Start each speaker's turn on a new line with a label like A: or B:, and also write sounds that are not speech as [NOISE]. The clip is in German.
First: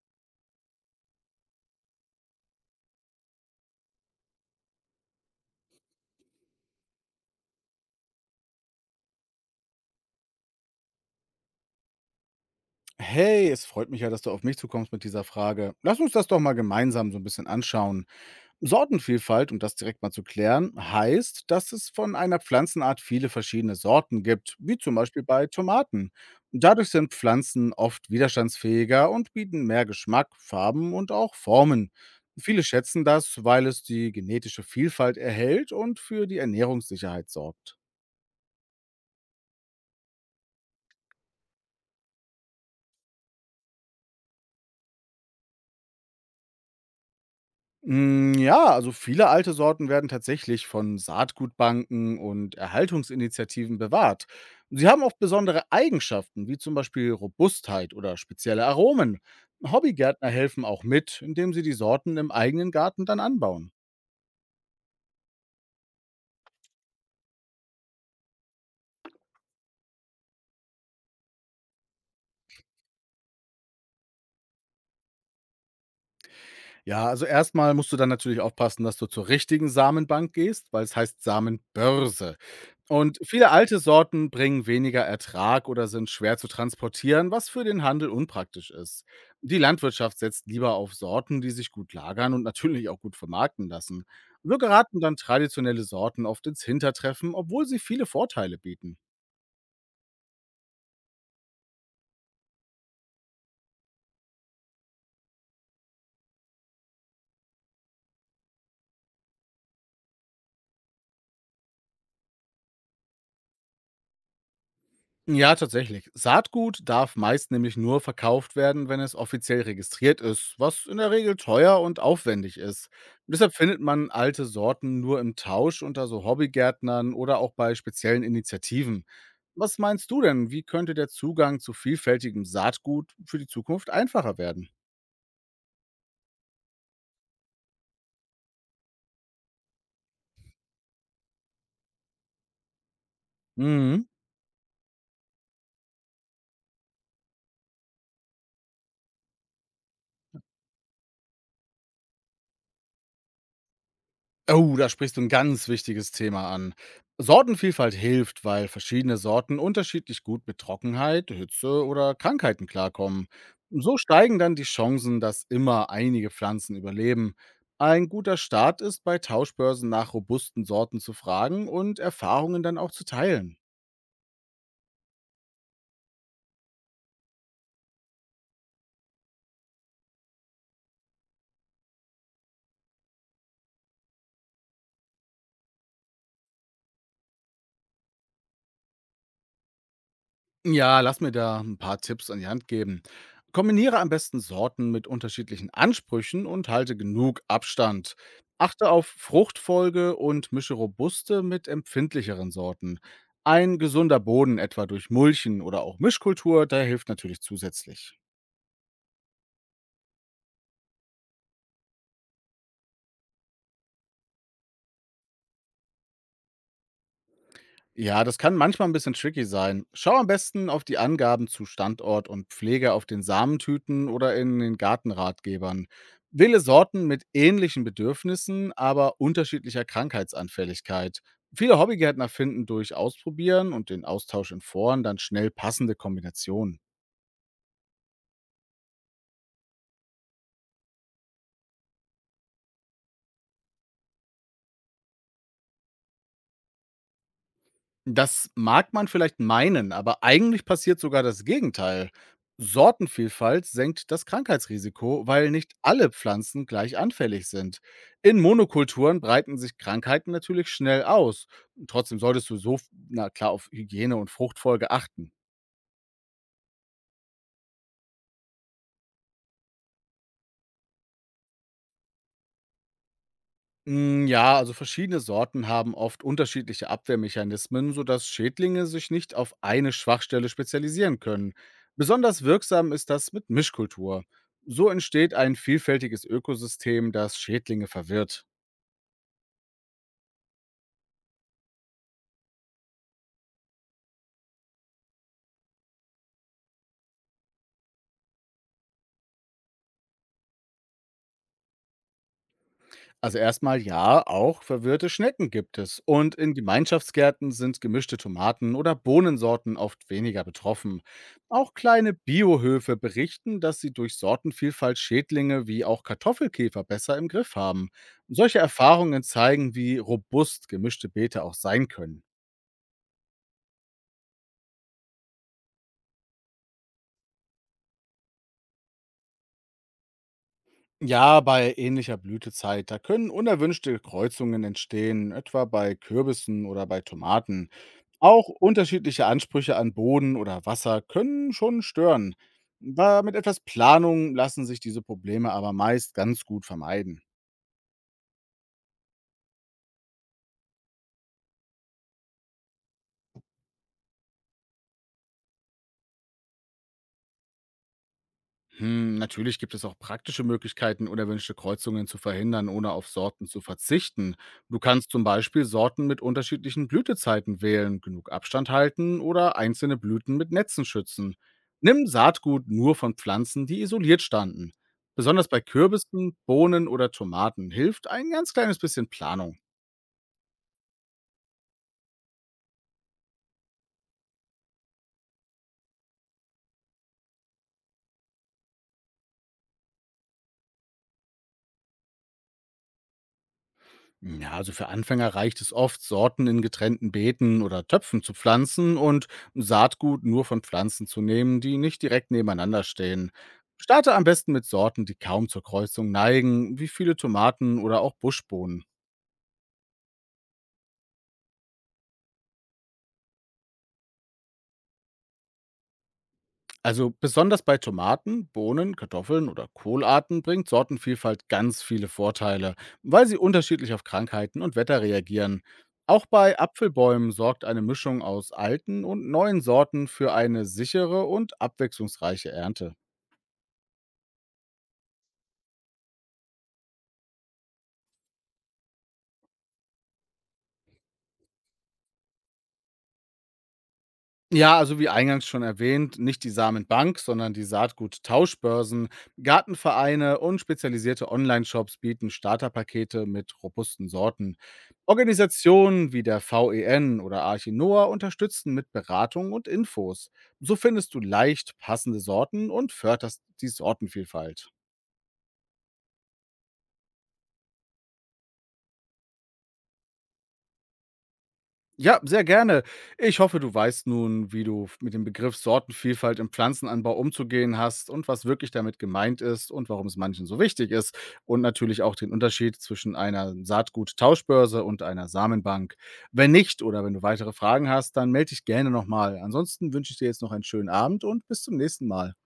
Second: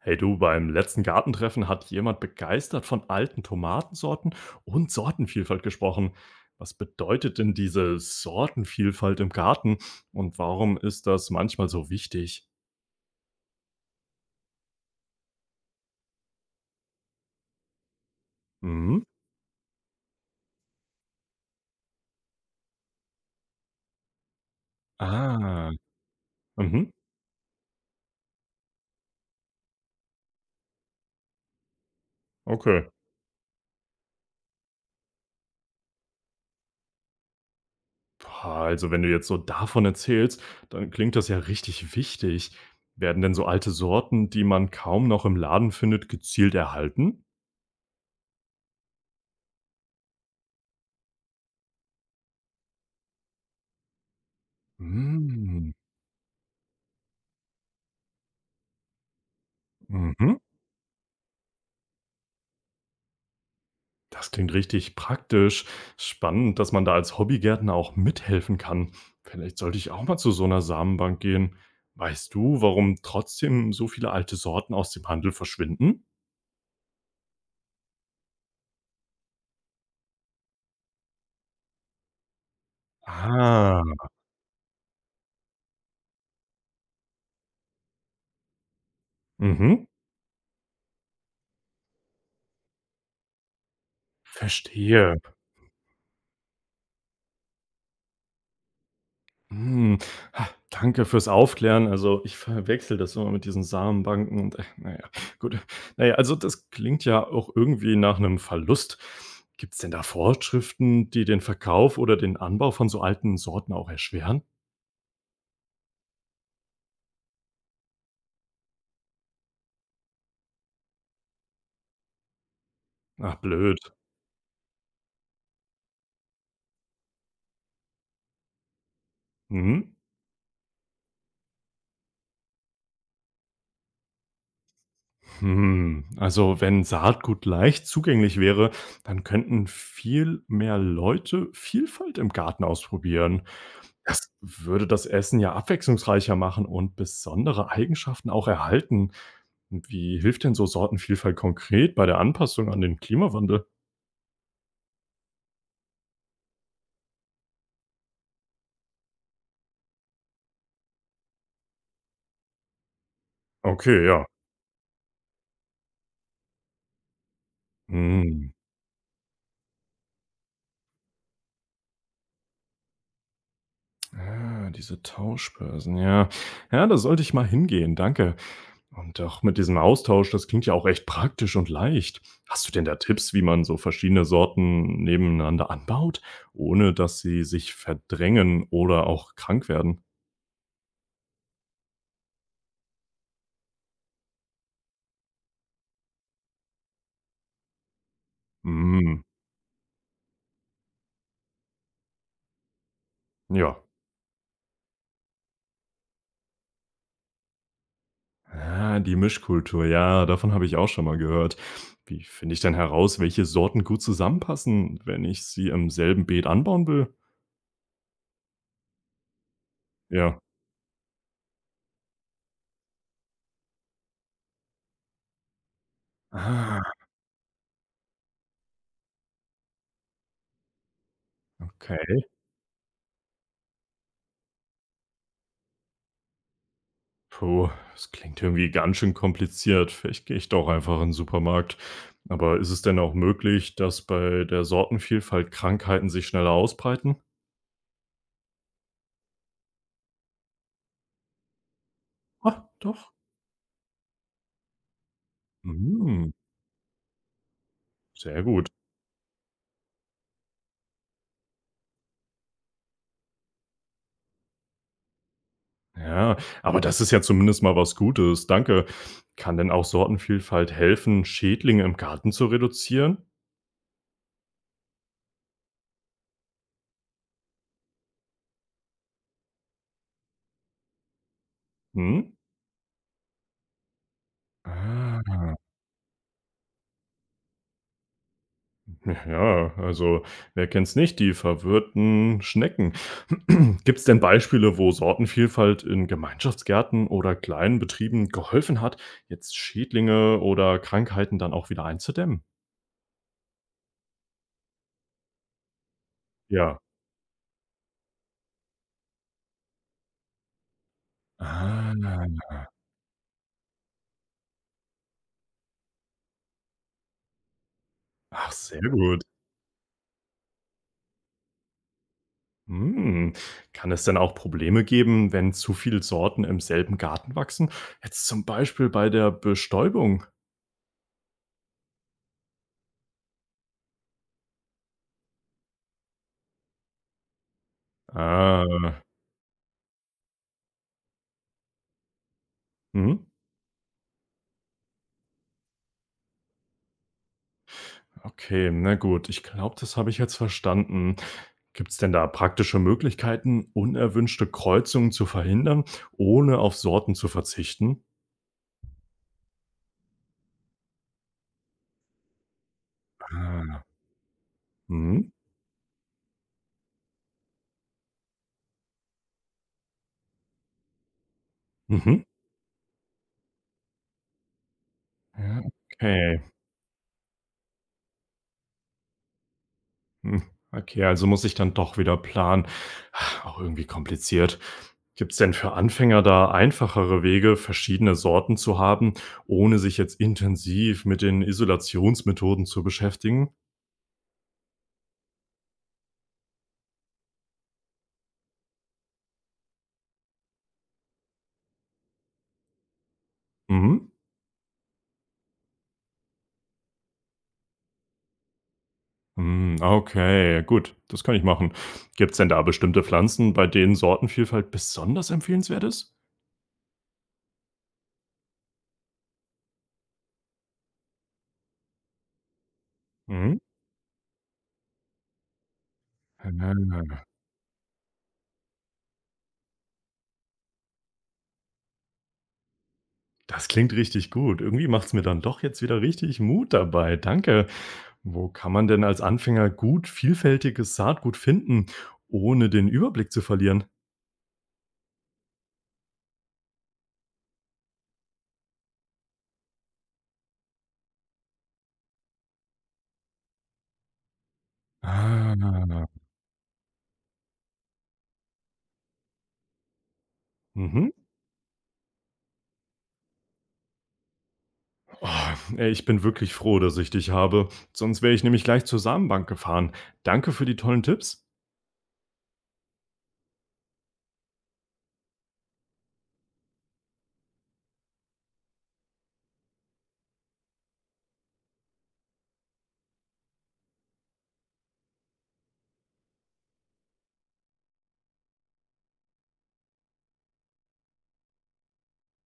A: Hey du, beim letzten Gartentreffen hat jemand begeistert von alten Tomatensorten und Sortenvielfalt gesprochen. Was bedeutet denn diese Sortenvielfalt im Garten und warum ist das manchmal so wichtig?
B: Hey, es freut mich ja, dass du auf mich zukommst mit dieser Frage. Lass uns das doch mal gemeinsam so ein bisschen anschauen.
A: Mhm.
B: Sortenvielfalt, um das direkt mal zu klären, heißt, dass es von einer Pflanzenart viele verschiedene Sorten gibt, wie zum Beispiel bei
A: Ah,
B: Tomaten. Dadurch
A: mhm.
B: sind Pflanzen oft widerstandsfähiger und bieten mehr Geschmack, Farben und auch Formen. Viele
A: Okay.
B: schätzen das, weil es die genetische Vielfalt erhält und für die Ernährungssicherheit sorgt.
A: Pah, also wenn du jetzt so davon erzählst, dann klingt das ja richtig wichtig. Werden denn so alte Sorten, die man kaum noch im Laden findet, gezielt erhalten?
B: Hm, ja, also viele alte Sorten werden tatsächlich von Saatgutbanken und Erhaltungsinitiativen bewahrt. Sie haben oft besondere
A: Mhm.
B: Eigenschaften, wie zum Beispiel Robustheit oder spezielle Aromen. Hobbygärtner
A: Mhm.
B: helfen auch mit, indem sie die Sorten im eigenen Garten dann anbauen.
A: Das klingt richtig praktisch. Spannend, dass man da als Hobbygärtner auch mithelfen kann. Vielleicht sollte ich auch mal zu so einer Samenbank gehen. Weißt du, warum trotzdem so viele alte Sorten aus dem Handel verschwinden?
B: Ja, also erstmal musst du dann natürlich aufpassen, dass du zur richtigen Samenbank gehst, weil es heißt Samenbörse. Und viele alte
A: Ah,
B: Sorten bringen weniger Ertrag oder sind schwer zu transportieren, was für den Handel unpraktisch ist. Die
A: mhm,
B: Landwirtschaft setzt lieber auf Sorten, die sich gut lagern und natürlich auch gut vermarkten lassen. So geraten dann
A: verstehe.
B: traditionelle Sorten oft ins Hintertreffen, obwohl sie viele Vorteile bieten.
A: Hm, ha, danke fürs Aufklären. Also ich verwechsel das immer mit diesen Samenbanken und naja, gut. Naja, also das klingt ja auch irgendwie nach einem Verlust. Gibt es denn da Vorschriften, die den Verkauf oder den Anbau von so alten Sorten auch erschweren?
B: Ja, tatsächlich. Saatgut darf meist nämlich nur verkauft werden, wenn es offiziell registriert ist, was in der Regel teuer und aufwendig ist.
A: Ach,
B: Deshalb findet
A: blöd.
B: man alte Sorten nur im Tausch unter so Hobbygärtnern oder auch bei speziellen Initiativen. Was
A: Mhm.
B: meinst du denn? Wie könnte der Zugang zu vielfältigem Saatgut für die Zukunft einfacher werden?
A: Hm, also wenn Saatgut leicht zugänglich wäre, dann könnten viel mehr Leute Vielfalt im Garten ausprobieren.
B: Mhm.
A: Das würde das Essen ja abwechslungsreicher machen und besondere Eigenschaften auch erhalten. Wie hilft denn so Sortenvielfalt konkret bei der Anpassung an den Klimawandel?
B: Oh, da sprichst du ein ganz wichtiges Thema an. Sortenvielfalt hilft, weil verschiedene Sorten unterschiedlich gut mit Trockenheit, Hitze oder Krankheiten klarkommen. So
A: Okay, ja.
B: steigen dann die Chancen, dass immer einige Pflanzen überleben. Ein guter
A: Hm.
B: Start ist, bei Tauschbörsen nach robusten Sorten zu fragen und Erfahrungen dann auch zu teilen.
A: Ah, diese Tauschbörsen, ja. Ja, da sollte ich mal hingehen, danke. Und auch mit diesem Austausch, das klingt ja auch echt praktisch und leicht. Hast du denn da Tipps, wie man so verschiedene Sorten nebeneinander anbaut, ohne dass sie sich verdrängen oder auch krank werden?
B: Ja, lass mir da ein paar Tipps an die Hand geben. Kombiniere am besten Sorten mit unterschiedlichen Ansprüchen und halte genug Abstand. Achte auf
A: Mm,
B: Fruchtfolge und mische robuste mit empfindlicheren Sorten.
A: ja.
B: Ein gesunder Boden, etwa durch Mulchen oder auch Mischkultur, der hilft natürlich zusätzlich.
A: Ah, die Mischkultur, ja, davon habe ich auch schon mal gehört. Wie finde ich denn heraus, welche Sorten gut zusammenpassen, wenn ich sie im selben Beet anbauen will?
B: Ja, das kann manchmal ein bisschen tricky sein. Schau am
A: Ja.
B: besten auf die Angaben zu Standort und Pflege auf den Samentüten oder in den Gartenratgebern. Wähle
A: Ah,
B: Sorten mit ähnlichen Bedürfnissen, aber unterschiedlicher Krankheitsanfälligkeit. Viele
A: okay.
B: Hobbygärtner finden durch Ausprobieren und den Austausch in Foren dann schnell passende Kombinationen.
A: Puh, das klingt irgendwie ganz schön kompliziert. Vielleicht gehe ich doch einfach in den Supermarkt. Aber ist es denn auch möglich, dass bei der Sortenvielfalt Krankheiten sich schneller ausbreiten?
B: Das mag man vielleicht meinen, aber eigentlich passiert sogar das Gegenteil.
A: Ah, doch.
B: Sortenvielfalt senkt das Krankheitsrisiko, weil nicht alle
A: Mhm,
B: Pflanzen gleich anfällig sind. In
A: sehr gut.
B: Monokulturen breiten sich Krankheiten natürlich schnell aus. Trotzdem solltest du so na klar auf Hygiene und Fruchtfolge achten.
A: Ja, aber das ist ja zumindest mal was Gutes, danke. Kann denn auch Sortenvielfalt helfen, Schädlinge im Garten zu reduzieren?
B: Hm, ja, also verschiedene Sorten haben oft unterschiedliche Abwehrmechanismen, sodass Schädlinge sich nicht auf eine Schwachstelle spezialisieren können.
A: Mhm?
B: Besonders wirksam ist das mit Mischkultur. So entsteht
A: Ah.
B: ein vielfältiges Ökosystem, das Schädlinge verwirrt.
A: Ja, also wer kennt's nicht, die verwirrten Schnecken. [CLEARS THROAT] Gibt's denn Beispiele, wo Sortenvielfalt in Gemeinschaftsgärten oder kleinen Betrieben geholfen hat, jetzt Schädlinge oder Krankheiten dann auch wieder einzudämmen?
B: Also erstmal ja, auch verwirrte Schnecken gibt es. Und in
A: Ja.
B: Gemeinschaftsgärten sind gemischte Tomaten oder Bohnensorten oft weniger betroffen. Auch
A: Ah,
B: kleine Biohöfe berichten, dass sie durch Sortenvielfalt Schädlinge wie auch Kartoffelkäfer besser im Griff haben.
A: ach,
B: Solche
A: sehr
B: Erfahrungen
A: gut.
B: zeigen, wie robust gemischte Beete auch sein können.
A: Hm. Kann es denn auch Probleme geben, wenn zu viele Sorten im selben Garten wachsen? Jetzt zum Beispiel bei der Bestäubung.
B: Ja, bei ähnlicher Blütezeit, da können unerwünschte Kreuzungen entstehen, etwa bei Kürbissen oder bei Tomaten. Auch
A: Ah.
B: unterschiedliche Ansprüche an Boden oder Wasser können schon stören. Aber
A: Mhm.
B: mit etwas Planung lassen sich diese Probleme aber meist ganz gut vermeiden.
A: Okay, na gut, ich glaube, das habe ich jetzt verstanden. Gibt es denn da praktische Möglichkeiten, unerwünschte Kreuzungen zu verhindern, ohne auf Sorten zu verzichten?
B: Hm, natürlich gibt es auch praktische Möglichkeiten, unerwünschte Kreuzungen zu verhindern, ohne auf Sorten zu
A: Ah,
B: verzichten. Du kannst
A: mhm,
B: zum Beispiel Sorten mit unterschiedlichen Blütezeiten wählen, genug Abstand halten oder einzelne Blüten mit Netzen schützen. Nimm
A: mhm,
B: Saatgut nur von Pflanzen, die isoliert standen. Besonders bei
A: ja,
B: Kürbissen,
A: okay.
B: Bohnen oder Tomaten hilft ein ganz kleines bisschen Planung.
A: Hm, okay, also muss ich dann doch wieder planen. Ah, auch irgendwie kompliziert. Gibt es denn für Anfänger da einfachere Wege, verschiedene Sorten zu haben, ohne sich jetzt intensiv mit den Isolationsmethoden zu beschäftigen?
B: Hm, ja, also für Anfänger reicht es oft, Sorten in getrennten Beeten oder Töpfen zu pflanzen und Saatgut nur von Pflanzen zu nehmen, die nicht direkt nebeneinander stehen.
A: Mhm.
B: Starte am besten mit Sorten, die kaum zur Kreuzung neigen, wie viele Tomaten oder auch Buschbohnen.
A: Hm, ah, okay, gut, das kann ich machen. Gibt es denn da bestimmte Pflanzen, bei denen Sortenvielfalt besonders empfehlenswert ist?
B: Also besonders bei Tomaten, Bohnen, Kartoffeln oder Kohlarten bringt Sortenvielfalt ganz viele Vorteile, weil sie
A: Mhm.
B: unterschiedlich auf Krankheiten und Wetter reagieren. Auch
A: Ah,
B: bei Apfelbäumen sorgt eine Mischung aus alten und neuen Sorten für eine sichere und abwechslungsreiche Ernte.
A: das klingt richtig gut. Irgendwie macht es mir dann doch jetzt wieder richtig Mut dabei. Danke. Wo kann man denn als Anfänger gut vielfältiges Saatgut finden, ohne den Überblick zu verlieren?
B: Ja, also wie eingangs schon erwähnt, nicht die Samenbank, sondern die Saatguttauschbörsen, Gartenvereine und spezialisierte Online-Shops bieten Starterpakete mit robusten Sorten.
A: Ah,
B: Organisationen wie der VEN oder Arche Noah unterstützen mit Beratung und Infos. So
A: mhm.
B: findest du leicht passende Sorten und förderst die Sortenvielfalt.
A: Oh, ey, ich bin wirklich froh, dass ich dich habe. Sonst wäre ich nämlich gleich zur Samenbank gefahren. Danke für die tollen Tipps.
B: Ja, sehr gerne. Ich hoffe, du weißt nun, wie du mit dem Begriff Sortenvielfalt im Pflanzenanbau umzugehen hast und was wirklich damit gemeint ist und warum es manchen so wichtig ist und natürlich auch den Unterschied zwischen einer Saatguttauschbörse und einer Samenbank. Wenn nicht oder wenn du weitere Fragen hast, dann melde dich gerne nochmal. Ansonsten wünsche ich dir jetzt noch einen schönen Abend und bis zum nächsten Mal.